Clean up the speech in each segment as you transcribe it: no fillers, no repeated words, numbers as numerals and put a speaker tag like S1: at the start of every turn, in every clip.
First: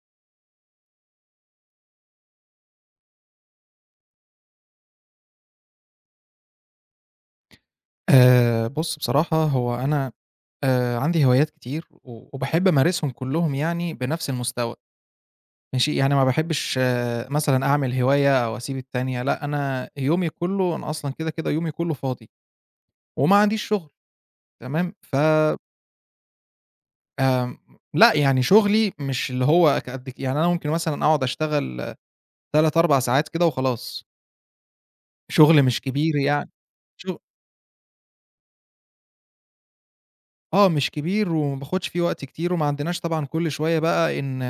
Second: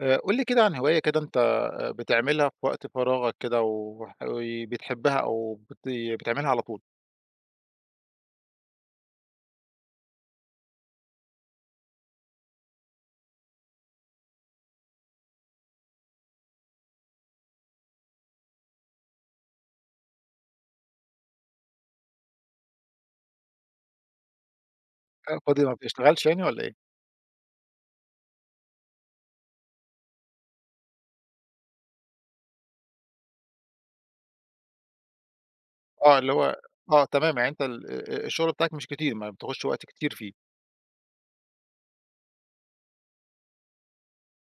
S1: قُل لي كده عن هواية كده أنت بتعملها في وقت فراغك كده وح وبتحبها أو بتعملها على طول.
S2: بُص، بصراحة هو أنا عندي هوايات كتير، و وباحب أمارسهم كلّهم يعني بنفس المستوى. ماشي، يعني ما باحبش مثلًا أعمل هواية أو أسيب التانية، لأ أنا يومي كلّه أنا أصلًا كده، كده يومي كلّه فاضي وما عنديش شغل. تمام. ف
S1: فاضي، ما بتشتغلش يعني والّا إيه؟
S2: آمم لأ يعني شغلي مش اللي هو ك قد ك يعني أنا ممكن مثلًا أقعد أشتغل 3، 4 ساعات كده وخلاص. شغل مش كبير
S1: آه، اللي
S2: يعني.
S1: هو. آه
S2: شغ
S1: تمام، يعني أنت ال الشغل بتاعك مش كتير، ما بتاخدش وقت كتير فيه.
S2: آه مش كبير، وما باخدش فيه وقت كتير، وما عندناش طبعًا كل شوية بقى إن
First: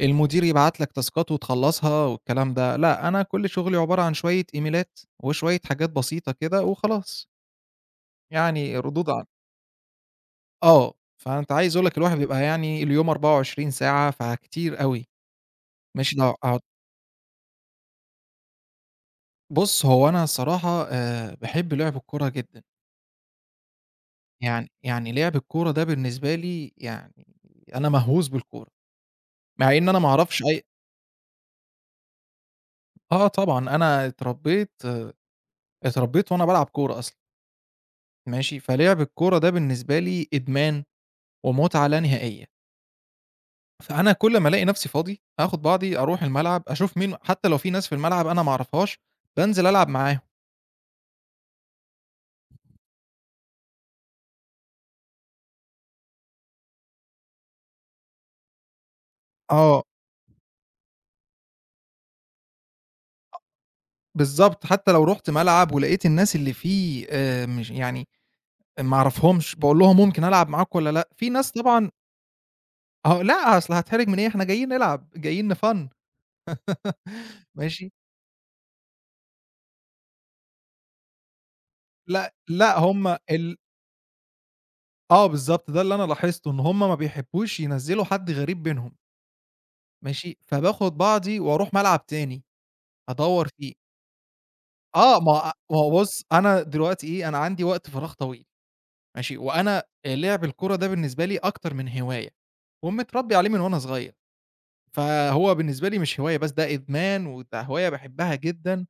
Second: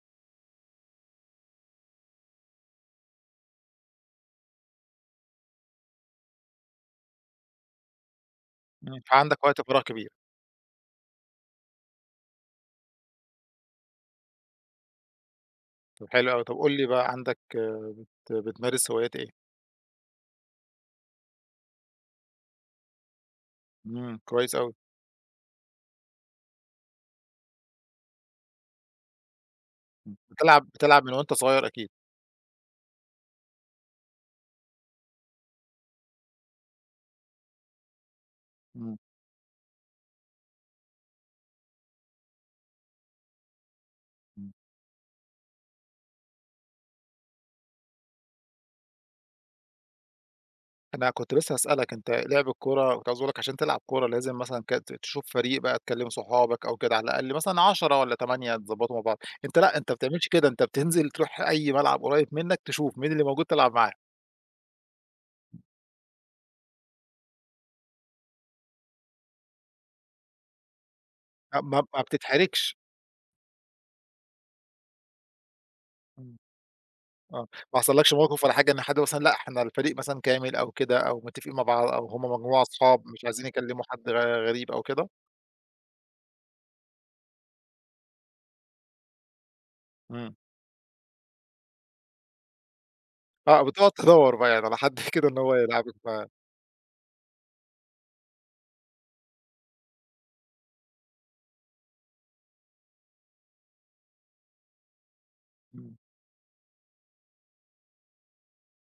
S2: المدير يبعت لك تاسكات وتخلّصها والكلام ده. لأ، أنا كل شغلي عبارة عن شوية إيميلات وشوية حاجات بسيطة كده وخلاص، يعني
S1: إمم.
S2: ردود عن
S1: فعندك وقت فراغ كبير.
S2: آه، فأنت عايز أقول لك الواحد بيبقى يعني اليوم 24 ساعة، فكتير أوي،
S1: طب
S2: مش لو
S1: حلو أوي، طب
S2: أقعد.
S1: قُل لي بقى عندك. بتمارس هوايات إيه؟
S2: بُص، هو أنا الصراحة باحب لعب الكورة جدًا.
S1: إمم، كويس
S2: يعني
S1: أوي.
S2: يعني لعب الكورة ده بالنسبة لي يعني أنا مهووس بالكورة، مع إن أنا ما أعرفش أي.
S1: بتلعب من وأنت صغير أكيد.
S2: آه طبعًا، أنا اتربيت، وأنا بالعب كورة أصلًا. ماشي، فلعب الكورة ده بالنسبة لي إدمان. ومتعة لا نهائية. فأنا كل ما
S1: إمم.
S2: ألاقي نفسي فاضي، آخد بعضي أروح الملعب، أشوف مين، حتى لو في ناس في الملعب أنا ما أعرفهاش، بانزل ألعب معاهم.
S1: أنا كنت لسه هاسألك. أنت لعب الكورة، كنت عاوز أقول لك عشان تلعب كورة لازم مثلًا ك ت تشوف فريق بقى، تكلّم صحابك أو كده، على الأقل مثلًا 10 والّا 8 تضبّطوا مع بعض. أنت لأ،
S2: آه،
S1: أنت ما بتعملش كده، أنت بتنزل تروح أي ملعب قريب منّك تشوف مين اللي موجود تلعب معاه.
S2: بالضبط، حتى لو رُحت ملعب ولقيت الناس اللي فيه مش يعني ما أعرفهمش، باقول لهم ممكن ألعب معاكم والّا لأ؟ في ناس
S1: ما ما
S2: طبعًا.
S1: ما بتتحرجش.
S2: آه، لأ، أصل هاتحرج من إيه؟ إحنا جايين نلعب، جايين نfun.
S1: إمم. آه، ما
S2: ماشي؟
S1: حصلكش موقف ولا حاجة، إن حد مثلًا لأ، إحنا الفريق مثلًا كامل أو كده، أو متفقين مع بعض، أو هم
S2: لأ،
S1: مجموعة
S2: لأ،
S1: صحاب
S2: هم
S1: مش عايزين
S2: ال.
S1: يكلّموا حد غريب أو كده؟
S2: آه، بالضبط، ده اللي أنا لاحظته، إن هم ما بيحبوش ينزّلوا حد غريب بينهم،
S1: إمم.
S2: ماشي؟ فباخد بعضي وأروح ملعب تاني أدوّر
S1: آه،
S2: فيه.
S1: بتقعد تدوّر بقى يعني على حد
S2: آه،
S1: كده
S2: ما
S1: إن
S2: هو
S1: هو
S2: ما هو
S1: يلعبك.
S2: بُص، أنا دلوقتي إيه، أنا عندي وقت فراغ طويل ماشي، وأنا لِعْب الكورة ده بالنسبة لي أكتر من هواية، ومتربّي عليه من وأنا صغير. فهو بالنسبة
S1: إمم.
S2: لي مش هواية بس، ده إدمان وده هواية باحبها جدًا.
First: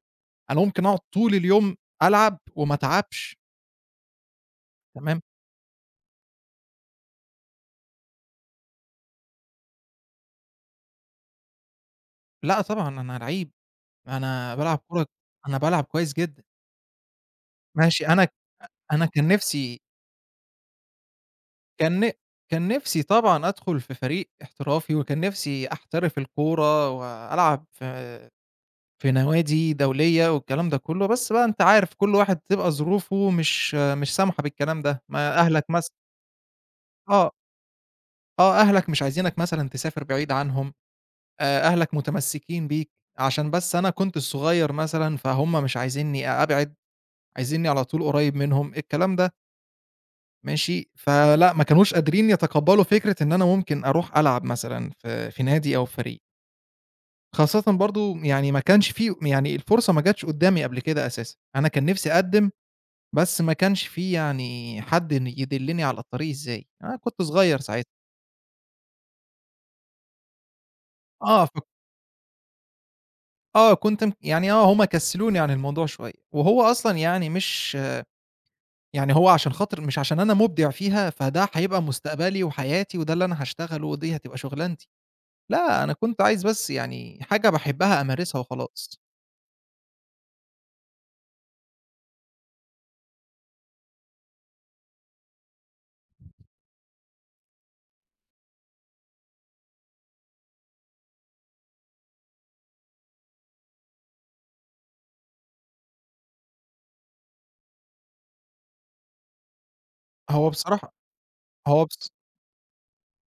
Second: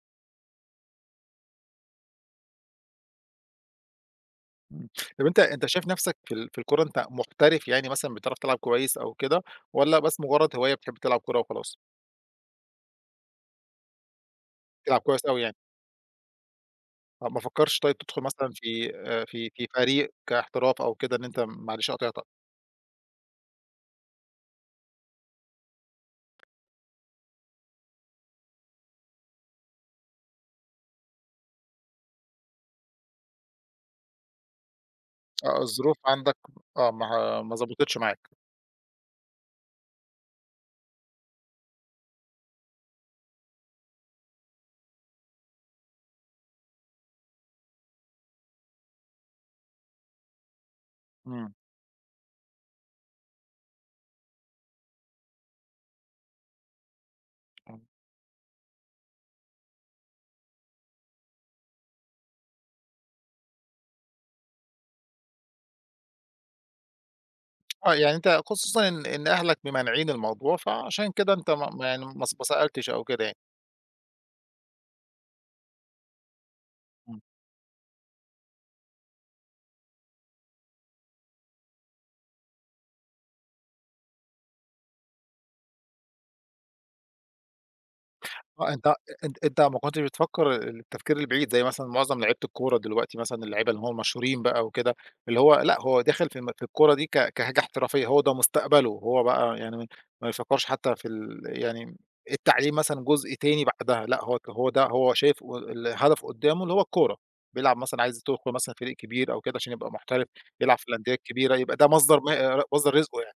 S2: أنا ممكن أقعد طول اليوم ألعب وما أتعبش.
S1: إمم.
S2: تمام.
S1: طب أنت، شايف نَفْسك في ال في الكورة أنت محترف، يعني مثلًا بتعرف تلعب كويس أو كده، والّا بس مجرّد هواية بتحب تلعب كورة وخلاص؟
S2: لأ طبعًا أنا لعيب، أنا بالعب
S1: تلعب
S2: كورة،
S1: كويس أوي يعني.
S2: أنا بالعب كويس جدًا.
S1: آه، ما فكّرتش طيب
S2: ماشي،
S1: تدخل
S2: أنا
S1: مثلًا في
S2: أنا
S1: آآ في في فريق كاحتراف أو كده؟ إن أنت معلش
S2: كان ن
S1: قاطعتك.
S2: كان نِفْسي طبعًا أدخُل في فريق احترافي، وكان نِفْسي أحترف الكورة وألعب في نوادي دولية والكلام ده كلّه، بس بقى أنت عارف كل واحد بتبقى ظروفه مش سامحة بالكلام ده، ما
S1: آه،
S2: أهلك مثلًا.
S1: الظروف عندك. آه،
S2: آه،
S1: ما ضبطتش معاك.
S2: آه، أهلك مش عايزينك مثلًا تسافر بعيد عنهم، أهلك متمسكين بيك، عشان بس أنا كنت الصغير مثلًا فهُم مش عايزينّي أبعد، عايزينّي على طول قريّب منهم، الكلام ده. ماشي،
S1: إمم.
S2: فلأ ما كانوش قادرين يتقبّلوا فكرة إن أنا ممكن أروح ألعب مثلًا في نادي أو فريق، خاصةً
S1: إمم.
S2: برضه يعني ما كانش في يعني الفرصة ما جاتش قدّامي قبل كده أساسًا. أنا كان نِفْسي أقدّم، بس ما كانش في يعني حد يدلّني على الطريق إزاي، أنا كنت صغير ساعتها.
S1: آه، يعني أنت خصوصًا إن أهلك ممانعين الموضوع، فعشان كده
S2: آه،
S1: أنت
S2: ف
S1: ما يعني ما سألتش أو كده يعني.
S2: آه، كنت م يعني آه، هم كسّلوني عن الموضوع شوية، وهو أصلًا
S1: إمم.
S2: يعني مش يعني هو عشان خاطر مش عشان أنا مُبدع فيها، فده هيبقى مستقبلي وحياتي، وده اللي أنا هاشتغله، ودي هتبقى شُغلانتي. لأ، أنا كنت عايز بس يعني حاجة باحبها أمارسها
S1: آه، أنت،
S2: وخلاص.
S1: ما كنتش بتفكّر التفكير البعيد، زي مثلًا معظم لعيبة الكورة دلوقتي مثلًا، اللعيبة اللي هم المشهورين بقى وكده، اللي هو لأ، هو داخل في الكورة دي كحاجة احترافية، هو ده مستقبله، هو بقى يعني ما يفكّرش حتى في ال يعني التعليم مثلًا جزء تاني بعدها، لأ، هو ده هو شايف الهدف قدّامه اللي هو الكورة، بيلعب مثلًا عايز يدخل مثلًا فريق كبير أو كده عشان يبقى محترف،
S2: هو
S1: يلعب في
S2: بصراحة
S1: الأندية الكبيرة، يبقى
S2: هو
S1: ده
S2: بص
S1: مصدر ما مصدر رزقه يعني.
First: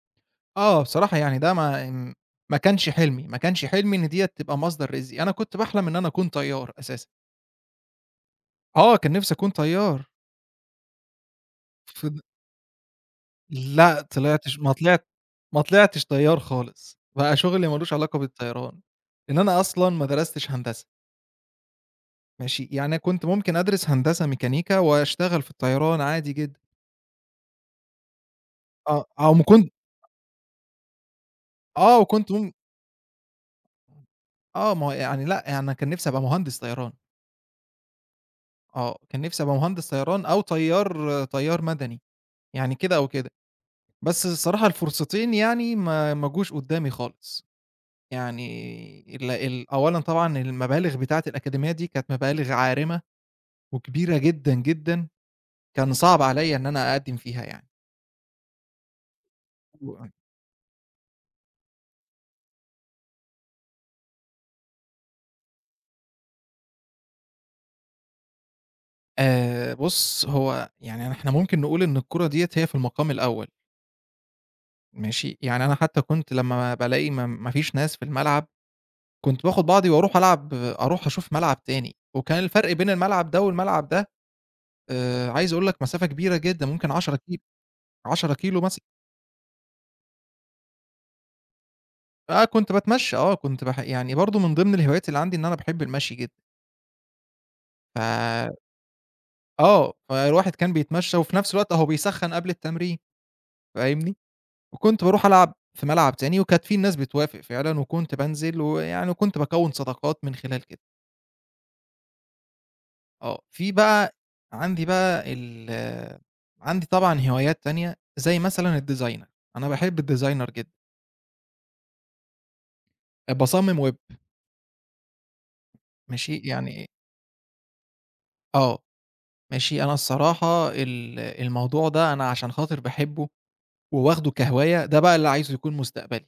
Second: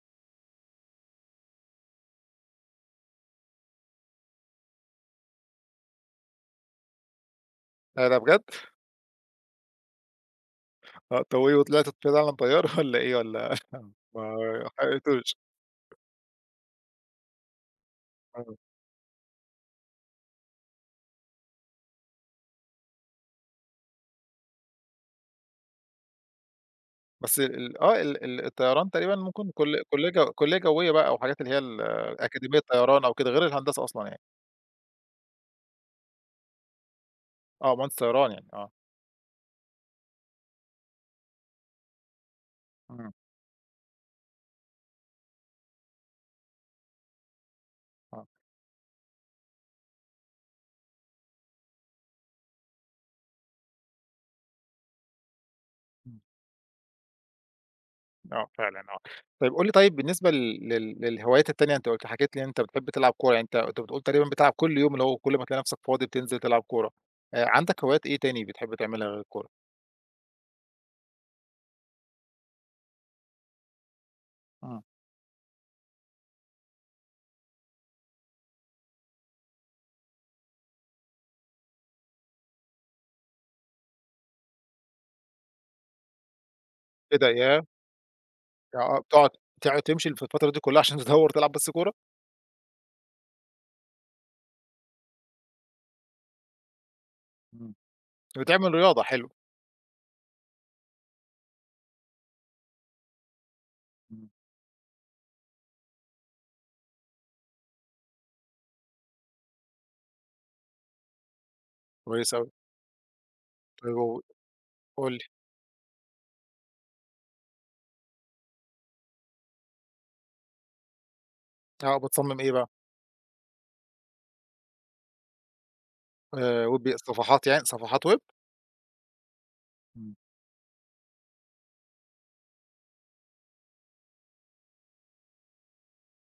S2: آه، بصراحة يعني ده ما م ما كانش حلمي، ما كانش حلمي إن ديّة تبقى مصدر رزقي، أنا كنت باحلم إن أنا أكون طيار أساسًا.
S1: إيه ده بجد!
S2: آه، كان نِفْسي أكون طيار.
S1: آه، طب وإيه وطلعتوا
S2: فض
S1: فعلًا طيارة والّا إيه والّا
S2: لأ،
S1: ما
S2: طلعتش ما طلعت
S1: حققتوش؟
S2: ما طلعتش طيار خالص، بقى شغلي ما لوش علاقة
S1: آه،
S2: بالطيران، لإن أنا أصلًا ما درستش هندسة. ماشي، يعني كنت ممكن أدرس هندسة ميكانيكا وأشتغل في الطيران عادي جدًا.
S1: بس ال ال آه، ال ال الطيران
S2: آه،
S1: تقريبًا
S2: أو م
S1: ممكن
S2: كنت
S1: كل كلية جوية بقى، أو حاجات اللي هي
S2: آه، وكنت مم
S1: أكاديمية طيران أو كده، غير الهندسة أصلًا يعني.
S2: آه، ما هو يعني لأ، يعني أنا كان نِفْسي أبقى مهندس طيران.
S1: آه، مهندس طيران يعني. آه.
S2: آه، كان نِفْسي أبقى مهندس طيران أو طيار، مدني، يعني كده أو
S1: إمم.
S2: كده. بس الصراحة الفرصتين يعني ما جوش قدّامي خالص.
S1: آه.
S2: يعني ال ال أولًا طبعًا المبالغ بتاعة الأكاديمية دي كانت مبالغ عارمة وكبيرة جدًا، جدًا. كان
S1: إمم.
S2: صعب عليّا إن أنا أقدّم فيها يعني.
S1: آه، فعلًا آه. طيب قُل لي، طيب بالنسبة لل لل للهوايات التانية، أنت حكيت لي إن أنت بتحب تلعب كورة، يعني أنت بتقول تقريبًا بتلعب كل يوم، اللي هو كل ما تلاقي نفسك فاضي بتنزل تلعب كورة. عندك هوايات إيه تاني بتحب تعملها غير الكورة؟
S2: بُص، هو يعني إحنا ممكن نقول إن الكورة ديّة هي في المقام الأول.
S1: إمم.
S2: ماشي، يعني أنا حتى كنت لمّا بالاقي ما فيش ناس في الملعب، كنت باخد بعضي وأروح ألعب أروح أشوف ملعب تاني، وكان الفرق بين الملعب ده والملعب ده عايز أقول لك مسافة كبيرة جدًا، ممكن 10
S1: إيه ده
S2: كيلو،
S1: ياه!
S2: 10 كيلو
S1: آه،
S2: مثلًا.
S1: آه، تقعد تمشي في الفترة دي كلها عشان تدوّر تلعب بس كورة؟
S2: آه، كنت باتمشى، آه، كنت باح يعني برضه من ضمن الهوايات اللي عندي إن أنا باحب المشي جدًا.
S1: إمم.
S2: ف
S1: بتعمل رياضة، حلو.
S2: آه، فالواحد كان بيتمشى، وفي نفس الوقت أهو بيسخّن قبل التمرين، فاهمني،
S1: إمم.
S2: وكنت باروح ألعب في ملعب تاني، وكانت في ناس بتوافق فعلًا، وكنت بانزل ويعني، وكنت باكوّن صداقات من خلال كده.
S1: كويس أوي.
S2: آه. في
S1: طيب
S2: بقى عندي
S1: قُل لي.
S2: بقى ال عندي طبعًا هوايات تانية، زي مثلًا الdesigner، أنا باحب الdesigner جدًا.
S1: آه، بتصمم إيه بقى؟
S2: باصمم ويب. ماشي، يعني.
S1: Web صفحات، يعني صفحات web؟
S2: آه، ماشي، أنا
S1: إمم.
S2: الصراحة الموضوع ده أنا عشان خاطر باحبه وواخده كهواية، ده بقى اللي عايزه يكون مستقبلي،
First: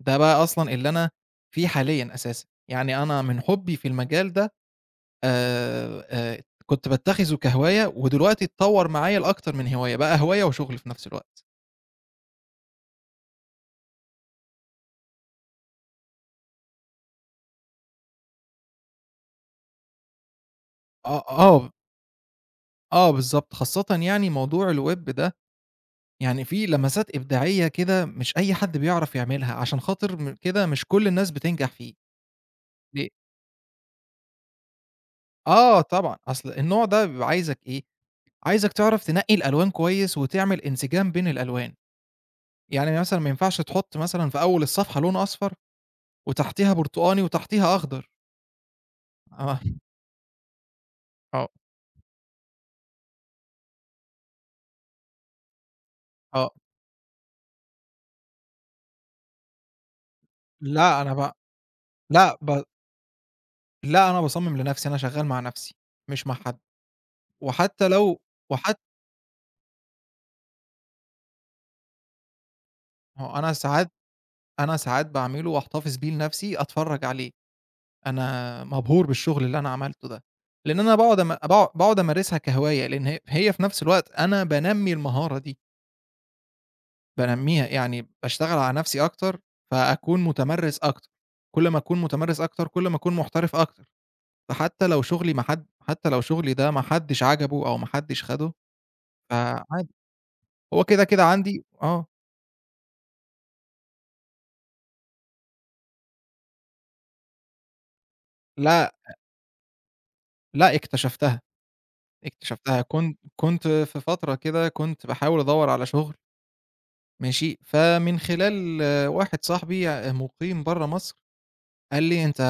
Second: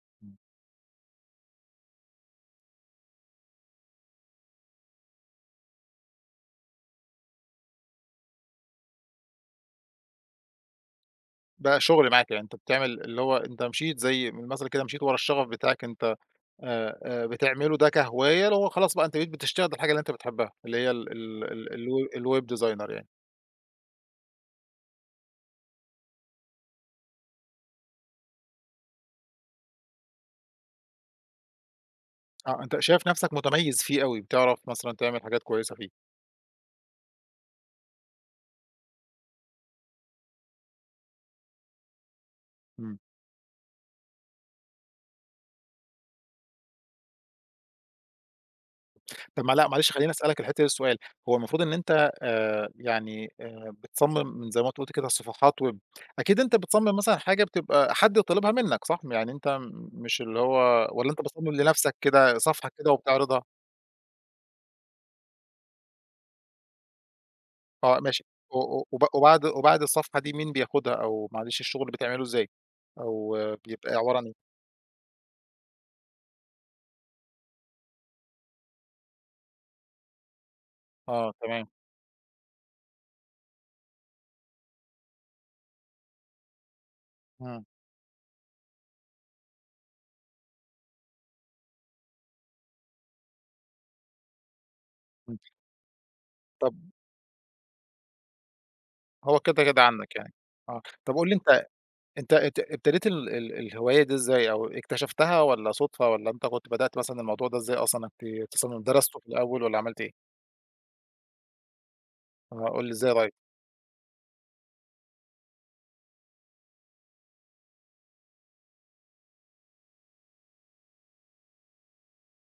S2: ده
S1: إمم.
S2: بقى أصلًا اللي أنا فيه حاليًا أساسًا، يعني أنا من حُبّي في المجال ده آآ، كنت باتّخذه كهواية، ودلوقتي اتطوّر معايا لأكتر من هواية، بقى هواية وشغل في نفس الوقت.
S1: ده شغل معاك يعني، أنت بتعمل اللي هو أنت مشيت زي من المثل كده، مشيت ورا الشغف بتاعك. أنت بتعمله ده كهواية، اللي هو خلاص بقى أنت بقيت بتشتغل الحاجة اللي أنت بتحبها، اللي هي ال
S2: آه،
S1: ال ال
S2: آه،
S1: الw الweb designer يعني.
S2: آه بالضبط، خاصةً يعني موضوع الweb ده يعني فيه لمسات إبداعية كده مش أي حد بيعرف يعملها، عشان خاطر كده مش كل الناس بتنجح فيه.
S1: آه، أنت شايف
S2: ب
S1: نفسك متميز فيه أوي، بتعرف مثلًا تعمل حاجات كويسة
S2: آه
S1: فيه.
S2: طبعًا، أصل النوع ده بيبقى عايزك إيه، عايزك تعرف تنقّي الألوان كويس وتعمل انسجام بين الألوان.
S1: إمم.
S2: يعني مثلًا ما ينفعش تحُط مثلًا في أول الصفحة لون أصفر، وتحتيها برتقاني، وتحتيها أخضر.
S1: طب ما
S2: آه.
S1: لأ، معلش خلّيني أسألك الحتّة دي سؤال. هو
S2: آه.
S1: المفروض إن أنت يعني بتصمم من زي ما أنت قُلت كده صفحات web، أكيد
S2: آه.
S1: أنت بتصمم مثلًا حاجة بتبقى حد طالبها منك، صح؟ يعني أنت مش اللي هو،
S2: لأ،
S1: والّا
S2: أنا
S1: أنت
S2: ب
S1: بتصمم لنفسك
S2: لأ،
S1: كده
S2: ب
S1: صفحة كده وبتعرضها؟
S2: لأ، أنا باصمم لنفسي، أنا شغّال مع نفسي، مش مع حد. وحتى
S1: آه
S2: لو
S1: ماشي. و
S2: وحت
S1: و وب وبعد وبعد الصفحة دي مين بياخدها، أو معلش الشغل بتعمله إزاي؟
S2: ما
S1: أو
S2: هو
S1: آه، بيبقى عبارة عن إيه؟
S2: أنا ساعات باعمله واحتفظ بيه لنفسي أتفرّج عليه. أنا مبهور بالشغل اللي أنا عملته ده، لإن أنا باقعد
S1: آه
S2: أم
S1: تمام.
S2: باقع باقعد أمارسها كهواية، لإن هي في نفس الوقت أنا بانمّي المهارة دي.
S1: إمم.
S2: بانمّيها، يعني باشتغل على نَفْسي أكتر، فأكون متمرِّس أكتر، كل ما أكون متمرِّس أكتر، كل ما أكون محترف أكتر، فحتى لو شُغلي
S1: إمم.
S2: ما حد حتى لو شُغلي ده
S1: طب
S2: ما حدّش عجبه أو ما حدّش خَده،
S1: هو كده، كده
S2: فعادي.
S1: عندك يعني. آه،
S2: هو كده،
S1: طب
S2: كده
S1: قُل لي،
S2: عندي،
S1: أنت
S2: آه.
S1: ابتديت ال ال الهواية دي إزاي أو اكتشفتها؟ والّا صُدفة؟ والّا أنت كنت بدأت مثلًا الموضوع ده إزاي أصلًا، إنك تصمم؟
S2: لأ،
S1: درسته في الأول والّا عملت إيه؟
S2: لأ اكتشفتها،
S1: آه،
S2: اكتشفتها.
S1: قُل لي إزاي
S2: كنت
S1: طيب؟
S2: كنت في فترة كده، كنت باحاول أدوّر على شُغل. ماشي، فمن خلال واحد صاحبي مُقيم برّه مصر، قال لي: "أنت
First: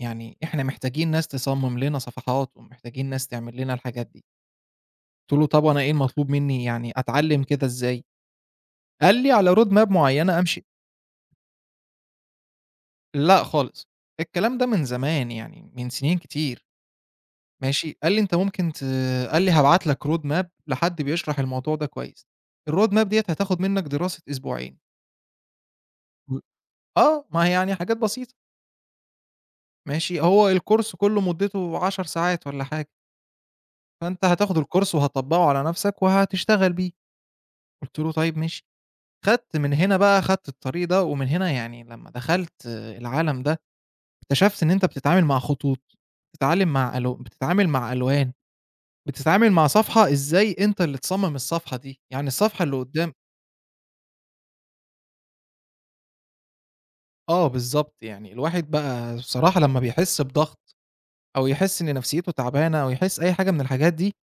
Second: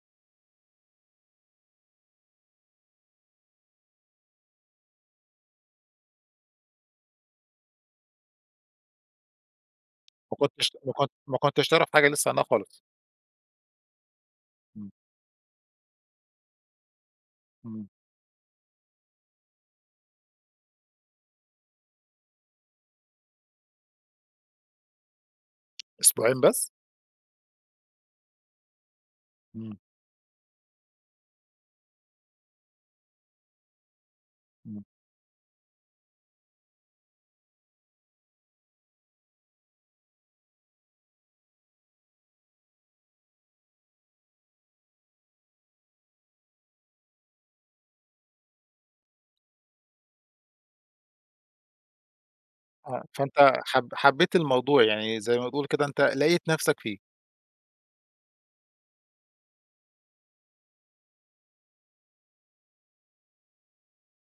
S2: يعني إحنا محتاجين ناس تصمِّم لنا صفحات، ومحتاجين ناس تعمل لنا الحاجات دي." قُلت له: "طب وأنا إيه المطلوب منّي، يعني أتعلّم كده إزاي؟" قال لي: "على road map معيّنة أمشي."
S1: ما كنتش تعرف حاجة لسه عنها خالص.
S2: لأ خالص، الكلام ده من
S1: إمم.
S2: زمان يعني من سنين كتير.
S1: إمم.
S2: ماشي، قال لي: "أنت ممكن ت." قال لي: "هابعت لك road map لحد بيشرح الموضوع ده كويس، الroad map ديّة هتاخد منّك دراسة أسبوعين." و
S1: أسبوعين بس؟
S2: آه، ما هي يعني حاجات بسيطة.
S1: إمم.
S2: ماشي، هو الكورس كلّه مدته 10 ساعات والّا حاجة، فأنت هتاخد
S1: إمم.
S2: الكورس وهتطبّقه على نَفْسك وهتشتغل بيه. قُلت له: "طيب ماشي." خدت من هنا بقى، خدت الطريق ده، ومن هنا يعني لمّا دخلت العالم ده، اكتشفت إن أنت بتتعامل مع خطوط، بتتعلم مع ألو بتتعامل مع ألوان، بتتعامل مع صفحة إزاي أنت اللي تصمم الصفحة دي، يعني الصفحة اللي
S1: آه،
S2: قدّام.
S1: فأنت حبيت الموضوع، يعني زي ما بتقول كده، أنت لقيت نفسك فيه.
S2: آه بالضبط، يعني الواحد بقى بصراحة لمّا بيحس بضغط، أو يحس إن نفسيته تعبانة، أو يحس أي حاجة من الحاجات دي،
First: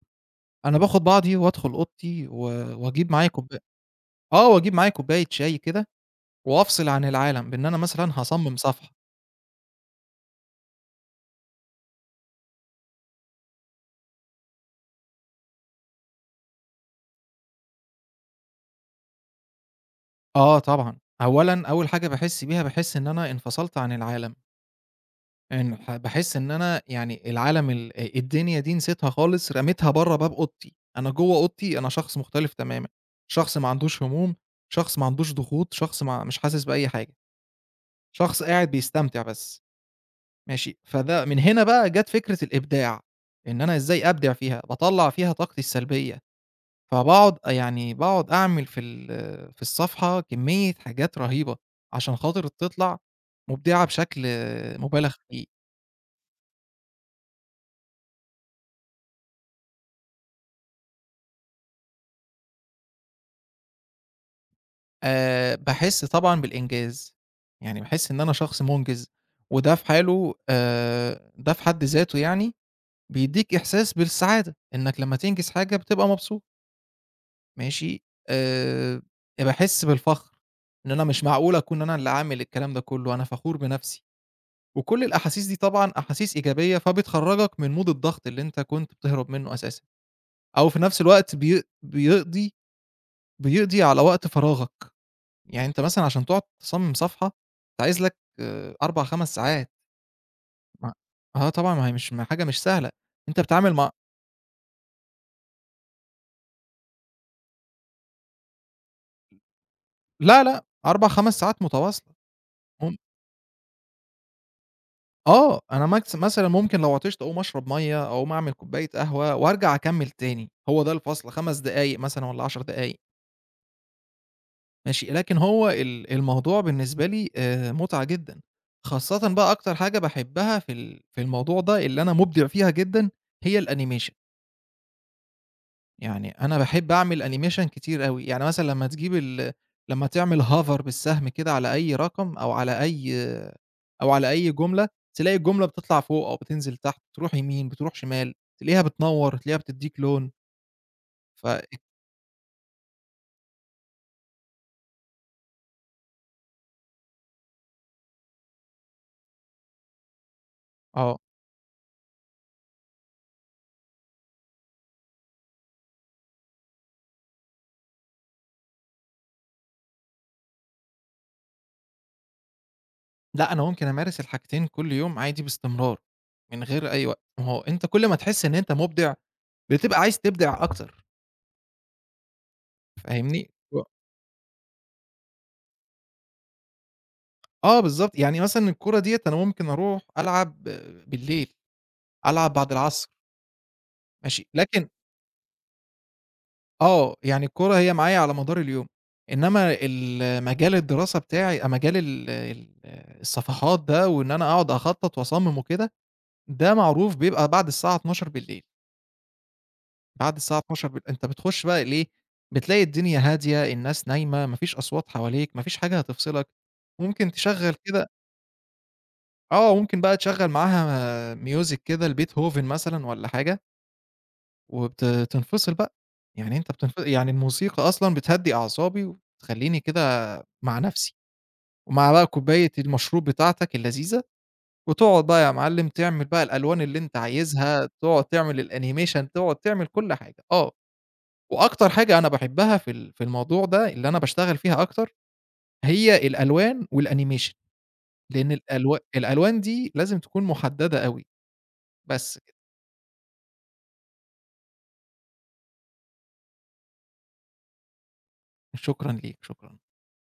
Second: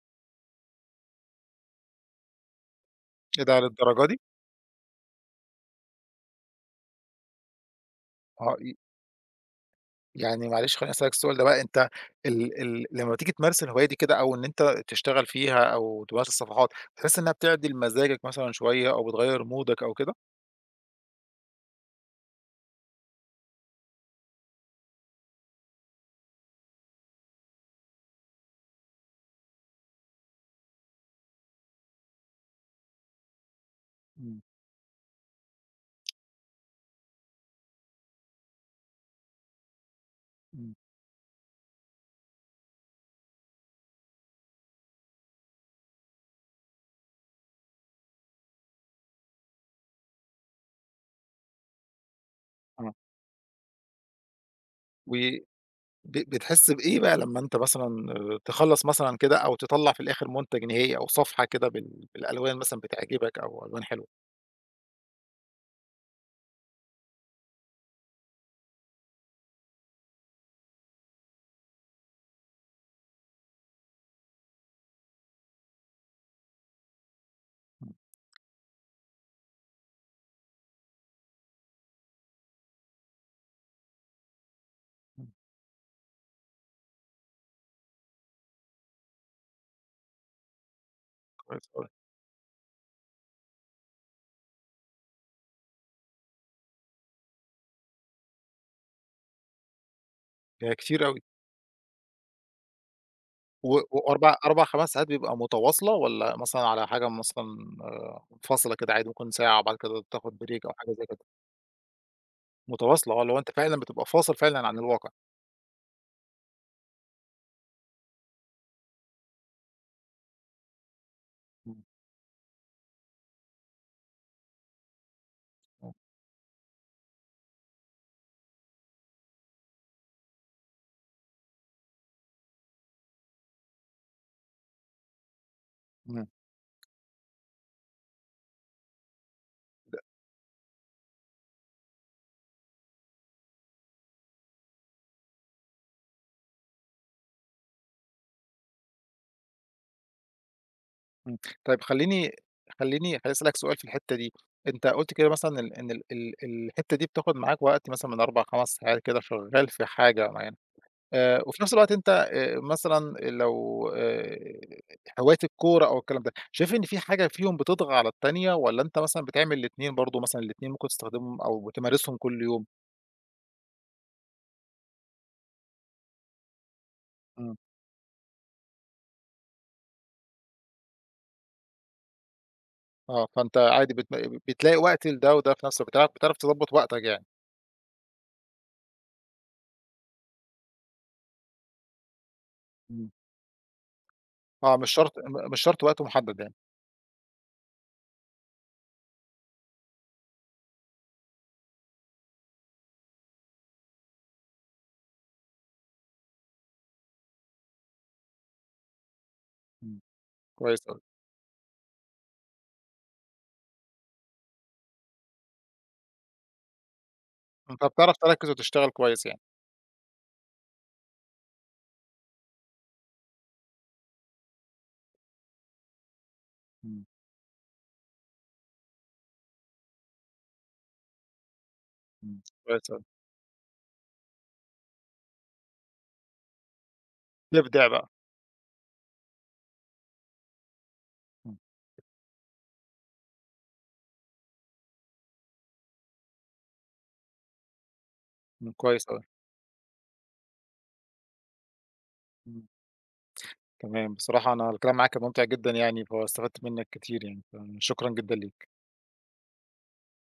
S2: أنا باخد بعضي وأدخل أوضتي، و وأجيب معايا
S1: إيه ده
S2: كوبا
S1: للدرجة دي؟
S2: وأجيب معايا كوباية شاي كده، وأفصل عن العالم بإن أنا مثلًا هاصمم
S1: آه.
S2: صفحة.
S1: يعني معلش خلّيني أسألك السؤال ده بقى. أنت ال ال لمّا تيجي تمارس الهواية دي كده، أو إن أنت تشتغل فيها أو تمارس الصفحات، بتحس إنها بتعدِل مزاجك مثلًا شوية، أو بتغيّر مودك أو كده؟
S2: آه طبعًا، أولًا أول حاجة باحس بيها، باحس إن أنا انفصلت عن العالم، إن باحس إن أنا يعني العالم ال الدنيا دي نسيتها خالص، رميتها برّه باب أوضتي، أنا جوّه أوضتي أنا شخص مختلف تمامًا، شخص ما عندوش هموم،
S1: إمم.
S2: شخص ما عندوش ضغوط، شخص ما مش حاسس بأي حاجة، شخص قاعد بيستمتع بس.
S1: إمم.
S2: ماشي، فده من هنا بقى جات فكرة الإبداع، إن أنا إزاي أبدع فيها، باطلّع فيها طاقتي السلبية. فباقعد يعني باقعد أعمل في ال في الصفحة كمية حاجات رهيبة، عشان خاطر
S1: آه.
S2: تطلع مبدعة بشكل مُبالغ
S1: و
S2: فيه.
S1: ب بتحس بإيه بقى لمّا أنت مثلًا آه، تخلّص مثلًا كده، أو تطلّع في الآخر منتج نهائي أو صفحة كده بالألوان مثلًا بتعجبك، أو ألوان حلوة؟
S2: باحس طبعًا بالإنجاز، يعني باحس إن أنا شخص مُنجز، وده في حاله ده في حد ذاته يعني بيدّيك إحساس بالسعادة، إنك لمّا تنجز حاجة بتبقى مبسوط.
S1: إمم.
S2: ماشي، آآ باحس بالفخر، إن أنا مش معقول أكون أنا اللي عامل الكلام ده كُلّه، أنا فخور بنَفْسي. وكل
S1: إمم.
S2: الأحاسيس دي طبعًا أحاسيس إيجابية، فبتخرّجك من مود الضغط اللي أنت كنت بتهرب منه أساسًا، أو في نفس الوقت
S1: كويس أوي.
S2: بيقضي، بيقضي على وقت فراغك، يعني أنت مثلًا عشان تقعد تصمم صفحة أنت عايز لك 4، 5 ساعات.
S1: ده
S2: ما
S1: كتير أوي.
S2: آه طبعًا، ما هي مش حاجة مش سهلة، أنت بتتعامل مع.
S1: 4، 5 ساعات بيبقى متواصلة، والّا مثلًا على حاجة مثلًا فاصلة كده، عادي ممكن ساعة وبعد كده تاخد
S2: لا، لأ
S1: بريك أو حاجة زي
S2: 4،
S1: كده؟
S2: 5 ساعات متواصلة. مم،
S1: متواصلة، آه، لو أنت فعلًا بتبقى فاصل فعلًا عن الواقع.
S2: آه، أنا ماكس مثلًا ممكن لو عطشت أقوم أشرب مَيّة، أقوم أعمل كوباية قهوة وأرجع أكمّل تاني، هو ده الفصل 5
S1: إمم.
S2: دقايق مثلًا والّا 10 دقايق. ماشي، لكن هو
S1: إمم.
S2: الموضوع بالنسبة لي مُتعة جدًا، خاصةً بقى أكتر حاجة باحبها في ال في الموضوع ده اللي أنا مُبدع فيها جدًا هي الأنيميشن،
S1: إمم.
S2: يعني أنا باحب أعمل أنيميشن كتير أوي، يعني مثلًا لمّا تجيب ال لمّا تعمل hover بالسهم كده على أي رقم، أو على أي جملة، تلاقي الجملة بتطلع فوق أو بتنزل تحت، تروح يمين، بتروح شمال، تلاقيها بتنوّر، تلاقيها بتدّيك لون،
S1: إمم.
S2: ف
S1: طيب خلّيني، أسألك سؤال في الحتّة دي. أنت قُلت كده مثلًا، إن ال ال الحتّة دي بتاخد معاك وقت مثلًا من 4، 5 ساعات كده شغّال في حاجة معيّنة.
S2: آه.
S1: وفي نفْس الوقت أنت مثلًا لو هواية الكورة أو الكلام ده، شايف إن في حاجة فيهم بتطغى على التانية، والّا أنت مثلًا بتعمل الاتنين؟ برضه مثلًا الاتنين ممكن تستخدمهم أو بتمارسهم كل يوم؟
S2: لأ، أنا ممكن أمارس الحاجتين كل يوم عادي باستمرار، من غير أي وقت، ما
S1: إمم.
S2: هو أنت كل ما تحس إن أنت مُبدع، بتبقى عايز تبدع أكتر،
S1: آه،
S2: فاهمني؟
S1: فأنت
S2: و
S1: عادي بتلاقي وقت لده وده في نفس الوقت، بتعرف، تضبّط وقتك يعني.
S2: آه بالضبط، يعني مثلًا الكورة ديّة أنا ممكن أروح ألعب بالليل، ألعب بعد
S1: إمم.
S2: العصر. ماشي،
S1: آه،
S2: لكن
S1: مش شرط، وقت محدد يعني.
S2: يعني الكورة هي معايا على مدار اليوم، إنما ال مجال الدراسة بتاعي أ مجال ال ال الصفحات ده، وإن أنا أقعد أخطّط وأصمم وكده، ده معروف بيبقى بعد الساعة 00:00 بالليل.
S1: إمم.
S2: بعد الساعة
S1: كويس أوي.
S2: 00:00 أنت بتخش بقى ليه، بتلاقي الدنيا هادية، الناس نايمة، ما فيش أصوات حواليك، ما فيش حاجة هتفصلك، ممكن تشغّل
S1: أنت
S2: كده.
S1: بتعرف تركّز وتشتغل كويس يعني.
S2: ممكن بقى تشغّل معاها music كده لبيتهوفن مثلًا والّا حاجة، وبت تنفصل بقى، يعني أنت بتنف
S1: إمم.
S2: يعني الموسيقى أصلًا بتهدّي أعصابي، وتخلّيني كده مع نفسي، ومع بقى
S1: إمم.
S2: كوباية
S1: كويس أوي.
S2: المشروب بتاعتك اللذيذة، وتقعد بقى يا معلم تعمل بقى الألوان اللي أنت
S1: تبدع
S2: عايزها،
S1: بقى.
S2: تقعد تعمل الanimation، تقعد تعمل كل حاجة، آه.
S1: إمم.
S2: وأكتر حاجة أنا باحبها في ال في الموضوع ده، اللي أنا باشتغل فيها أكتر، هي الألوان والanimation، لأن
S1: إمم، كويس أوي.
S2: الألوان دي لازم تكون محددة أوي. بس كده.
S1: إمم. تمام، بصراحة أنا الكلام معاك كان ممتع جدًا يعني، فاستفدت منّك كتير يعني، فشكرًا جدًا ليك.
S2: شكرًا ليك، شكرًا.